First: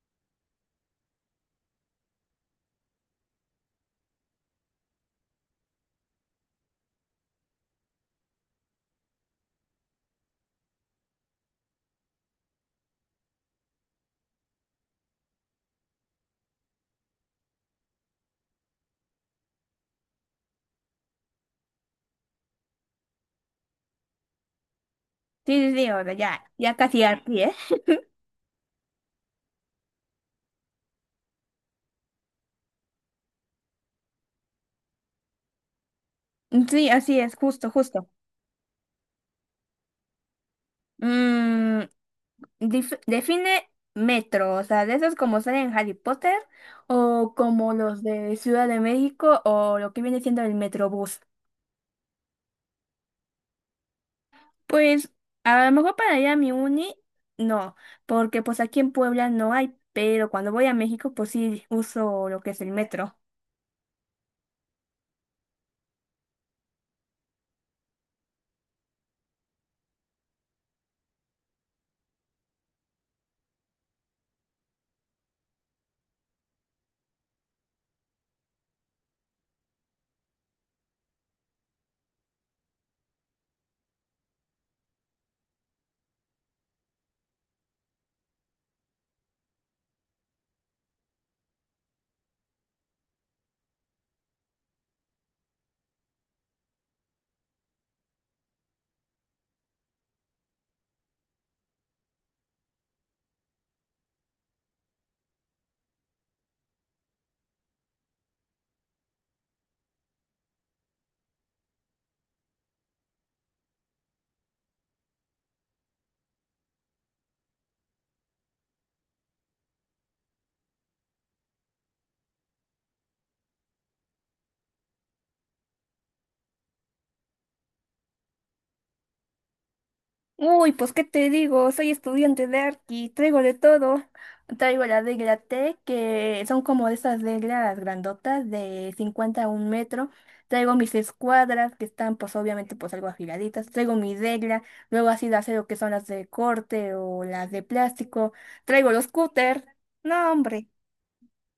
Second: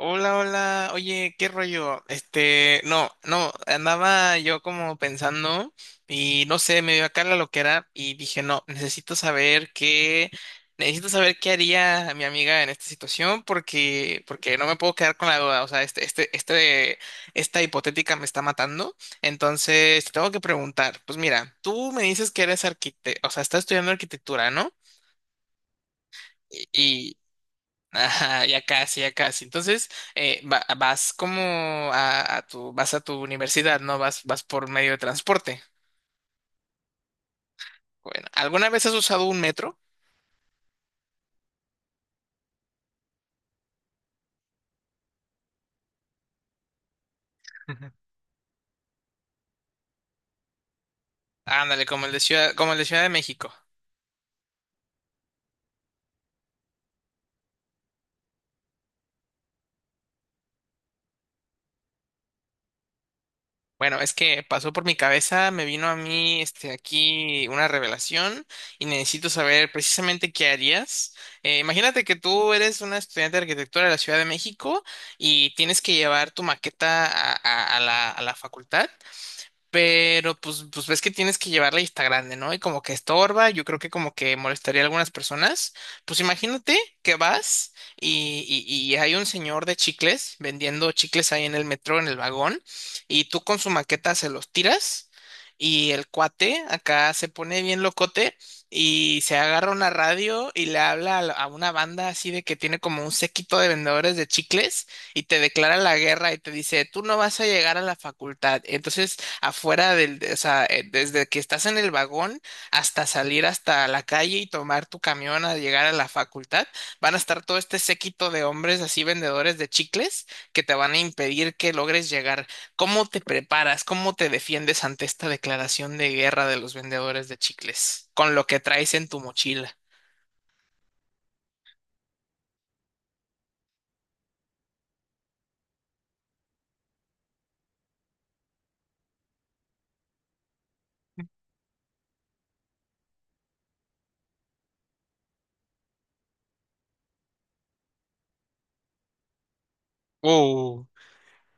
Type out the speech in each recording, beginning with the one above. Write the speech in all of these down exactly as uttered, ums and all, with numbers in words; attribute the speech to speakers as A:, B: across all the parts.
A: Hola, hola. Oye, ¿qué rollo? Este, no, no, andaba yo como pensando y no sé, me dio acá la loquera y dije, no, necesito saber qué, necesito saber qué haría mi amiga en esta situación porque, porque no me puedo quedar con la duda. O sea, este, este, este, esta hipotética me está matando. Entonces, te tengo que preguntar, pues mira, tú me dices que eres arquitecto, o sea, estás estudiando arquitectura, ¿no?
B: Sí, sí, sí, o sea, ya, ya casi
A: Y
B: aquí, pie.
A: ajá, ya casi, ya casi. Entonces, eh, va- vas como a, a tu, vas a tu universidad, ¿no? Vas, vas por medio de transporte.
B: Sí, así es, justo, justo.
A: Bueno, ¿alguna vez has usado un metro?
B: Mm, dif- define metro, o sea, de esos como salen en Harry Potter, o como
A: Ujú.
B: los de Ciudad de México, o lo que viene siendo el Metrobús.
A: Ándale, como el de Ciudad, como el de Ciudad de México.
B: Pues, a lo mejor para ir a mi uni, no, porque pues aquí en Puebla no hay, pero cuando voy a México, pues sí uso lo que es el metro.
A: Bueno, es que pasó por mi cabeza, me vino a mí este, aquí una revelación y necesito saber precisamente qué harías. Eh, imagínate que tú eres una estudiante de arquitectura de la Ciudad de México y tienes que llevar tu maqueta a, a- a la, a la facultad. Pero pues, pues ves que tienes que llevarla y está grande, ¿no? Y como que estorba, yo creo que como que molestaría a algunas personas. Pues imagínate que vas y, y, y hay un señor de chicles vendiendo chicles ahí en el metro, en el vagón, y tú con su maqueta se los tiras y el cuate acá se pone bien locote y se agarra una radio y le habla a, la- a una banda así de que tiene como un séquito de vendedores de chicles y te declara la guerra y te dice, tú no vas a llegar a la facultad. Entonces afuera del, de- o sea, eh, desde que estás en el vagón hasta salir hasta la calle y tomar tu camión a llegar a la facultad, van a estar todo este séquito de hombres así vendedores de chicles que te van a impedir que logres llegar. ¿Cómo te preparas? ¿Cómo te defiendes ante esta declaración de guerra de los vendedores de chicles con lo que traes en tu mochila?
B: Uy, pues qué te digo, soy estudiante de arqui, traigo de todo. Traigo la regla T, que son como de esas reglas grandotas de cincuenta a un metro. Traigo mis escuadras, que están pues obviamente pues algo afiladitas. Traigo mi regla, luego así de acero, que son las de corte o las de plástico. Traigo los cúter. No, hombre,
A: Uh,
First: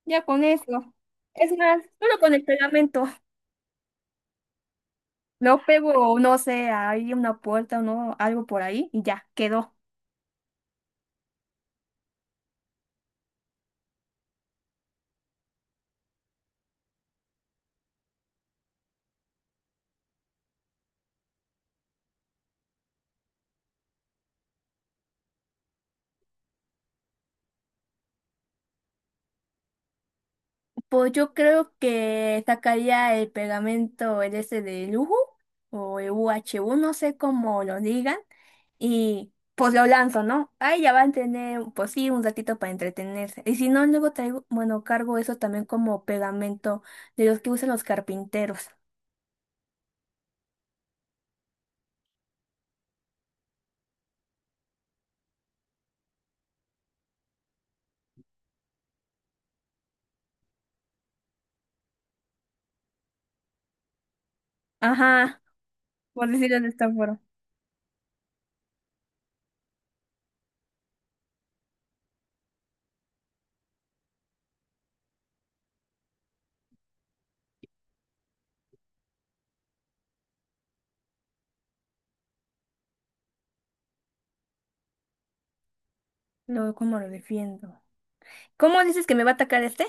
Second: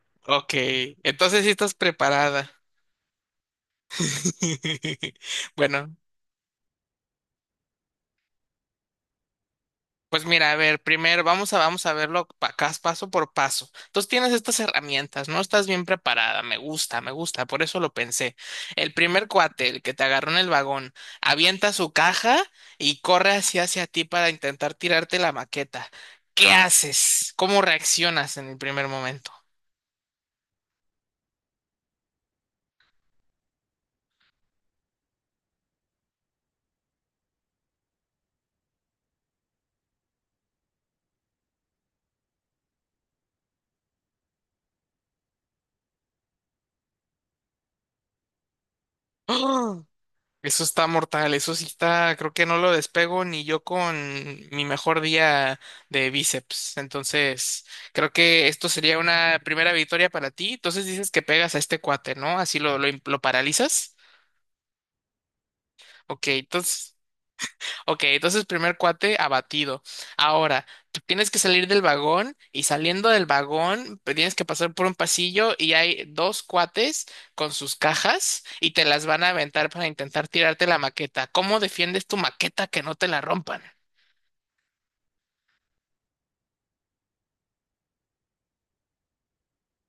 B: ya con
A: ok.
B: eso.
A: Entonces sí
B: Es
A: estás
B: más, solo con el
A: preparada.
B: pegamento. Lo
A: Bueno.
B: pego, no sé, hay una puerta o no, algo por ahí y ya, quedó.
A: Pues mira, a ver, primero vamos a, vamos a verlo pa- cas- paso por paso. Entonces tienes estas herramientas, ¿no? Estás bien preparada, me gusta, me gusta, por eso lo pensé. El primer cuate, el que te agarró en el vagón, avienta su caja y corre hacia, hacia ti para intentar tirarte la maqueta. ¿Qué haces? ¿Cómo reaccionas en el primer momento?
B: Pues yo creo que sacaría el pegamento, el ese de lujo, o el U H U, no sé cómo lo digan, y pues lo lanzo, ¿no? Ahí ya van a tener, pues sí, un ratito para entretenerse. Y si no, luego traigo, bueno, cargo eso también como pegamento de los que usan los carpinteros.
A: Eso está mortal, eso sí está, creo que no lo despego ni yo con mi mejor día de bíceps. Entonces, creo que esto sería una primera victoria para ti. Entonces dices que pegas a este cuate, ¿no? Así lo, lo, im- lo paralizas.
B: Ajá,
A: Ok,
B: por decirlo de esta
A: entonces.
B: forma.
A: Ok, entonces primer cuate abatido. Ahora, tú tienes que salir del vagón y saliendo del vagón pues, tienes que pasar por un pasillo y hay dos cuates con sus cajas y te las van a aventar para intentar tirarte la maqueta. ¿Cómo defiendes tu maqueta que no te la rompan?
B: Luego, ¿cómo lo defiendo? ¿Cómo dices que me va a atacar este?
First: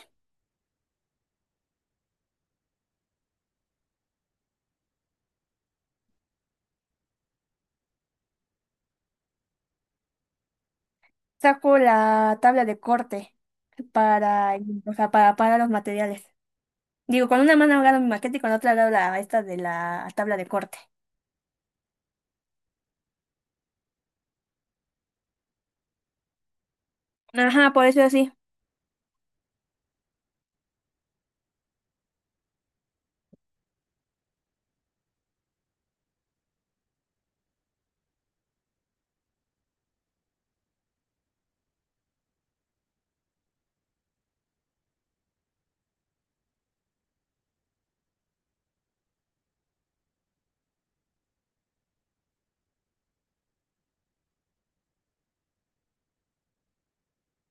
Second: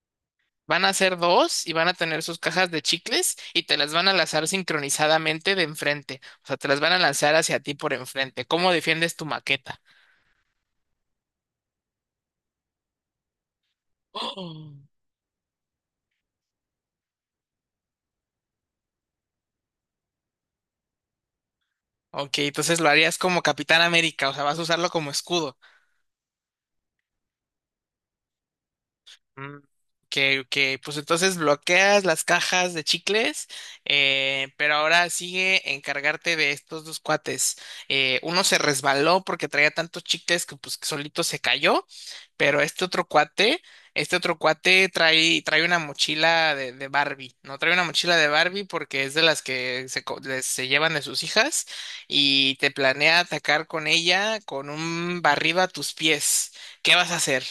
A: Van a ser dos y van a tener sus cajas de chicles y te las van a lanzar sincronizadamente de enfrente. O sea, te las van a lanzar hacia ti por enfrente. ¿Cómo defiendes tu maqueta?
B: Saco la tabla de corte para,
A: Oh.
B: o sea, para, para los materiales. Digo, con una mano hago mi maqueta y con la otra hago la, esta de la tabla de corte.
A: Ok, entonces lo harías como Capitán América, o sea, vas a usarlo como escudo.
B: Ajá, por eso es así.
A: Mm, Que, que pues entonces bloqueas las cajas de chicles, eh, pero ahora sigue encargarte de estos dos cuates. Eh, uno se resbaló porque traía tantos chicles que pues solito se cayó, pero este otro cuate, este otro cuate trae, trae una mochila de, de Barbie, ¿no? Trae una mochila de Barbie porque es de las que se, co- les- se llevan de sus hijas y te planea atacar con ella con un barriba a tus pies. ¿Qué vas a hacer?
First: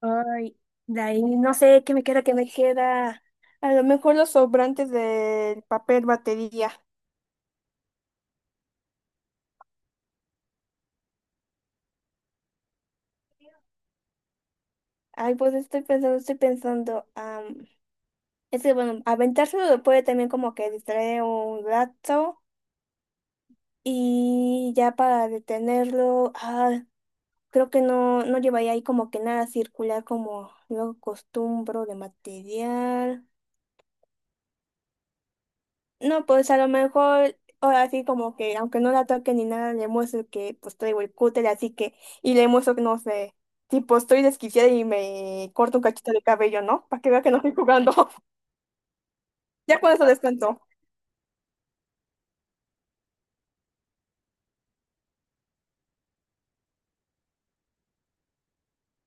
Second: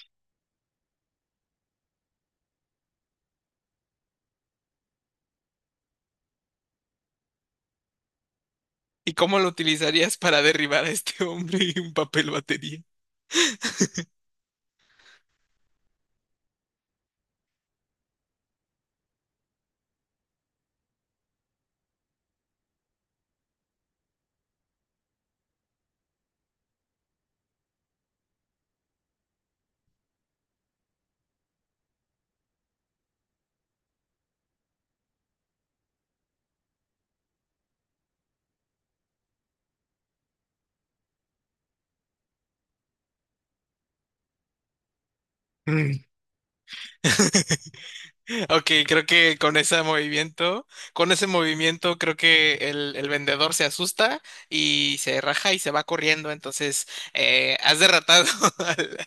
B: Ay, de ahí no sé qué me queda, qué me queda. A lo mejor los sobrantes del papel batería.
A: ¿Y cómo lo utilizarías para derribar a este hombre en un papel batería?
B: Ay, pues estoy pensando, estoy pensando. Am, es que bueno, aventárselo puede también como que distraer un rato. Y ya para detenerlo, ah, creo que no, no llevaría ahí como que nada circular como luego acostumbro de material. No, pues a lo mejor, ahora sí como que, aunque no la toque ni nada, le muestro que pues traigo el cúter, así que, y le muestro que no sé, tipo estoy desquiciada y me corto un
A: Mm.
B: cachito de cabello, ¿no? Para que vea que no estoy jugando.
A: Ok, creo que con
B: Ya
A: ese
B: con eso descanso.
A: movimiento, con ese movimiento, creo que el, el vendedor se asusta y se raja y se va corriendo. Entonces, eh, has derrotado al,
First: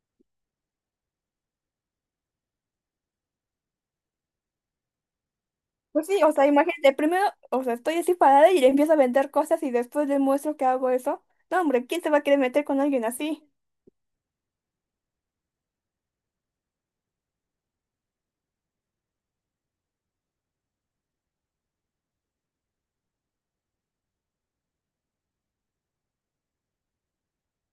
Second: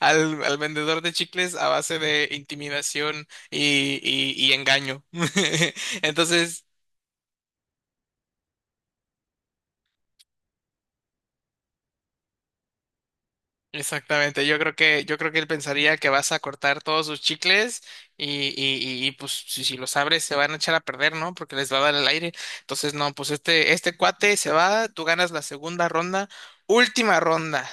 A: al- al vendedor de chicles a base de intimidación y, y- y engaño.
B: Pues sí, o sea,
A: Entonces,
B: imagínate, primero, o sea, estoy así parada y le empiezo a vender cosas y después le muestro que hago eso. No, hombre, ¿quién se va a querer meter con alguien así?
A: exactamente, yo creo que, yo creo que él pensaría que vas a cortar todos sus chicles y, y, y, y, pues si, si los abres se van a echar a perder, ¿no? Porque les va a dar el aire. Entonces, no, pues este, este cuate se va, tú ganas la segunda ronda, última ronda.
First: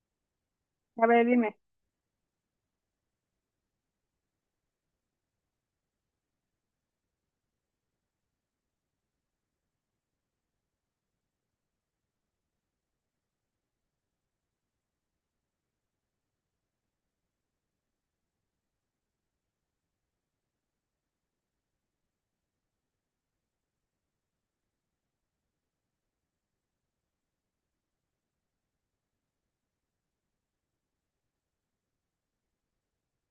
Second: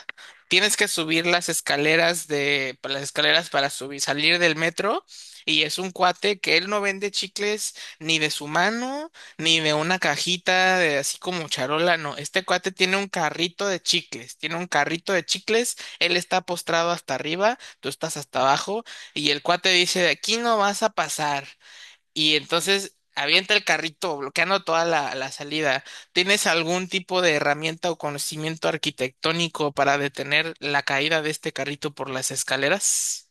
A: Tienes que
B: A ver,
A: subir las
B: dime.
A: escaleras de, pues, las escaleras para subir, salir del metro, y es un cuate que él no vende chicles ni de su mano, ni de una cajita de así como charola, no. Este cuate tiene un carrito de chicles, tiene un carrito de chicles él está postrado hasta arriba, tú estás hasta abajo, y el cuate dice, de aquí no vas a pasar. Y entonces avienta el carrito, bloqueando toda la, la salida. ¿Tienes algún tipo de herramienta o conocimiento arquitectónico para detener la caída de este carrito por las escaleras?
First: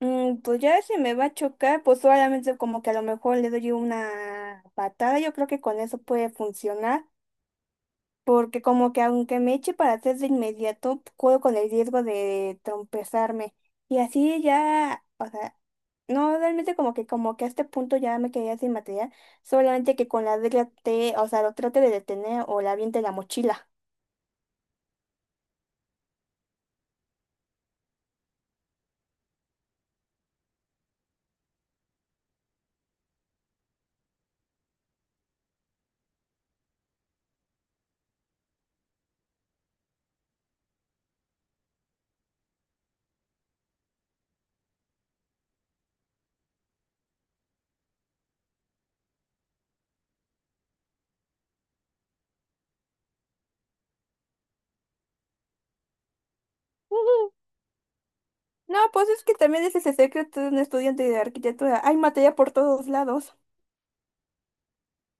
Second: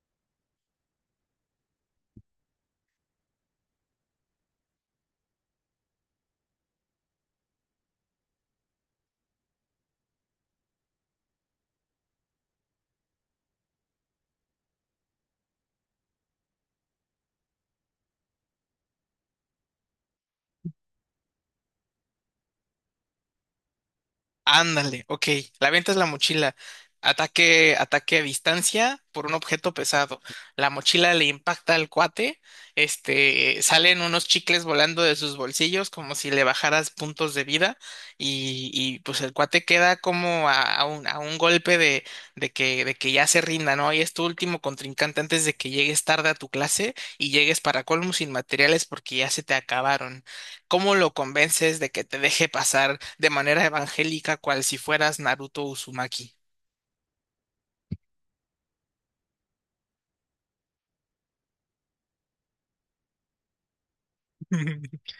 B: Mm, pues ya si me va a chocar, pues solamente como que a lo mejor le doy una patada, yo creo que con eso puede funcionar. Porque como que aunque me eche para atrás de inmediato, puedo con el riesgo de trompezarme. Y así ya, o sea, no realmente como que como que a este punto ya me quedé sin material, solamente que con la regla te, o sea, lo trate de detener o la aviente la mochila.
A: Ándale, ok. La venta es la mochila. Ataque, ataque a distancia por un objeto pesado. La mochila le impacta al cuate. Este, salen unos chicles volando de sus bolsillos como si le bajaras puntos de vida. Y, y, pues el cuate queda como a, a un, a un golpe de, de que, de que ya se rinda, ¿no? Y es tu último contrincante antes de que llegues tarde a tu clase y llegues para colmo sin materiales porque ya se te acabaron. ¿Cómo lo convences de que te deje pasar de manera evangélica cual si fueras Naruto Uzumaki?
B: Ujú. No, pues es que también ese es el secreto de un estudiante de arquitectura. Hay materia por todos lados.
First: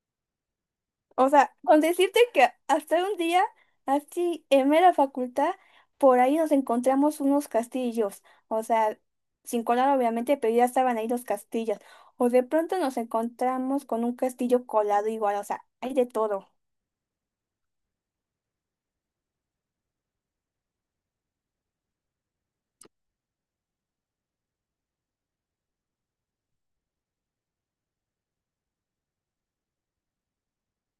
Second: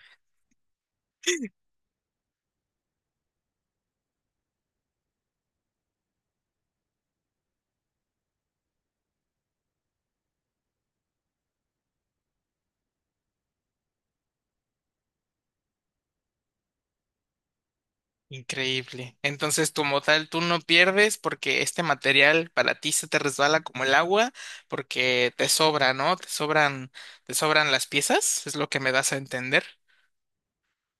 B: O sea, con decirte que hasta un día, así en mera facultad, por ahí nos encontramos unos castillos. O sea, sin colar obviamente, pero ya estaban ahí los castillos. O de pronto nos encontramos con un castillo colado igual, o sea, hay de todo.
A: Increíble. Entonces, como tal, tú no pierdes porque este material para ti se te resbala como el agua porque te sobra, ¿no? Te sobran, te sobran las piezas, es lo que me das a entender.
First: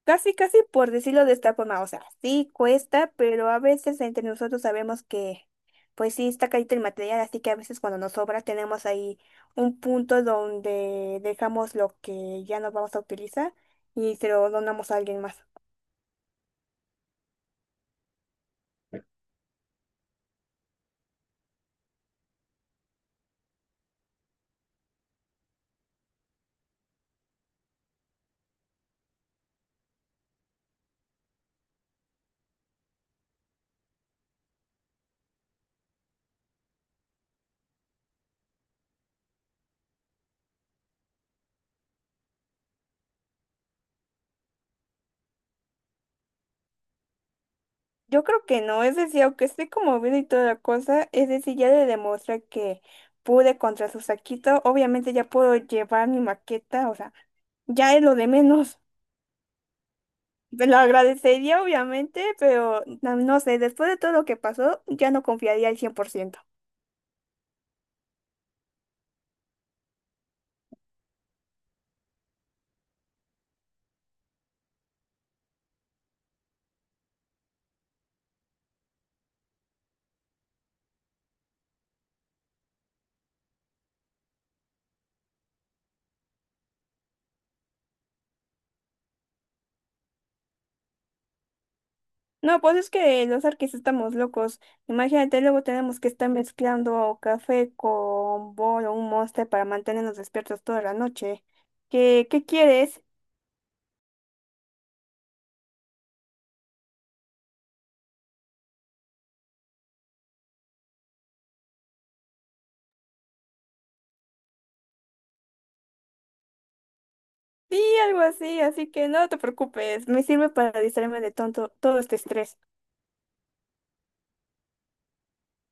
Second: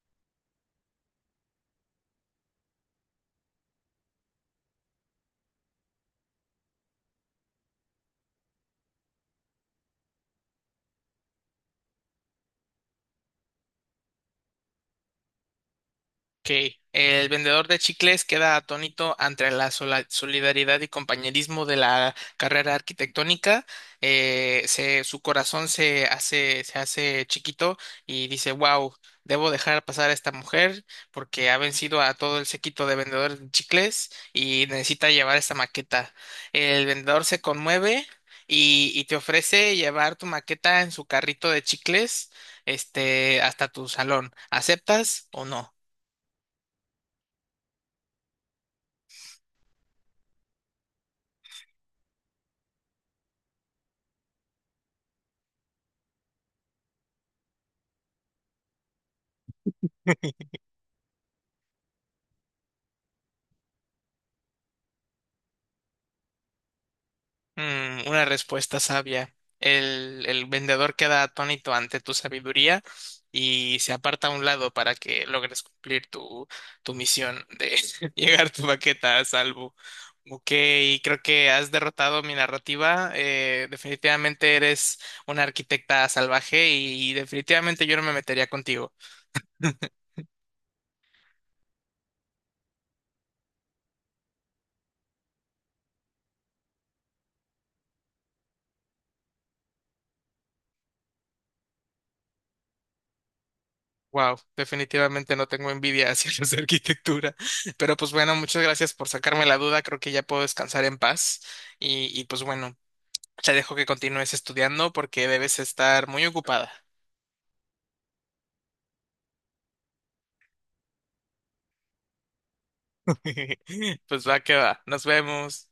B: Casi, casi por decirlo de esta forma, o sea, sí cuesta, pero a veces entre nosotros sabemos que, pues sí, está carito el material, así que a veces cuando nos sobra tenemos ahí un punto donde dejamos lo que ya no vamos a utilizar y se lo donamos a alguien más.
A: Ok. El vendedor de chicles queda atónito ante la sola- solidaridad y compañerismo de la carrera arquitectónica. Eh, se- su corazón se hace, se hace chiquito y dice, wow, debo dejar pasar a esta mujer porque ha vencido a todo el séquito de vendedores de chicles y necesita llevar esta maqueta. El vendedor se conmueve y, y te ofrece llevar tu maqueta en su carrito de chicles, este, hasta tu salón. ¿Aceptas o no?
B: Yo creo que no, es decir, aunque esté como bien y toda la cosa, es decir, ya le demostré que pude contra su saquito, obviamente ya puedo llevar mi maqueta, o sea, ya es lo de menos. Te lo agradecería, obviamente, pero no, no sé, después de todo lo que pasó, ya no confiaría al cien por ciento.
A: Mm, una respuesta sabia. El, el vendedor queda atónito ante tu sabiduría y se aparta a un lado para que logres cumplir tu, tu misión de llegar tu baqueta a salvo. Ok, creo que has derrotado mi narrativa. Eh, definitivamente eres una arquitecta salvaje y definitivamente yo no me metería contigo.
B: No, pues es que los arquis estamos locos. Imagínate, luego tenemos que estar mezclando café con bol o un monster para mantenernos despiertos toda la noche. ¿Qué, qué quieres?
A: Wow, definitivamente no tengo envidia hacia los de arquitectura. Pero pues bueno, muchas gracias por sacarme la duda. Creo que ya puedo descansar en paz. Y, y pues bueno, te dejo que continúes estudiando porque debes estar muy ocupada.
B: Sí, algo así, así que no te preocupes, me sirve para distraerme de tonto todo este estrés.
A: Pues va que va. Nos vemos.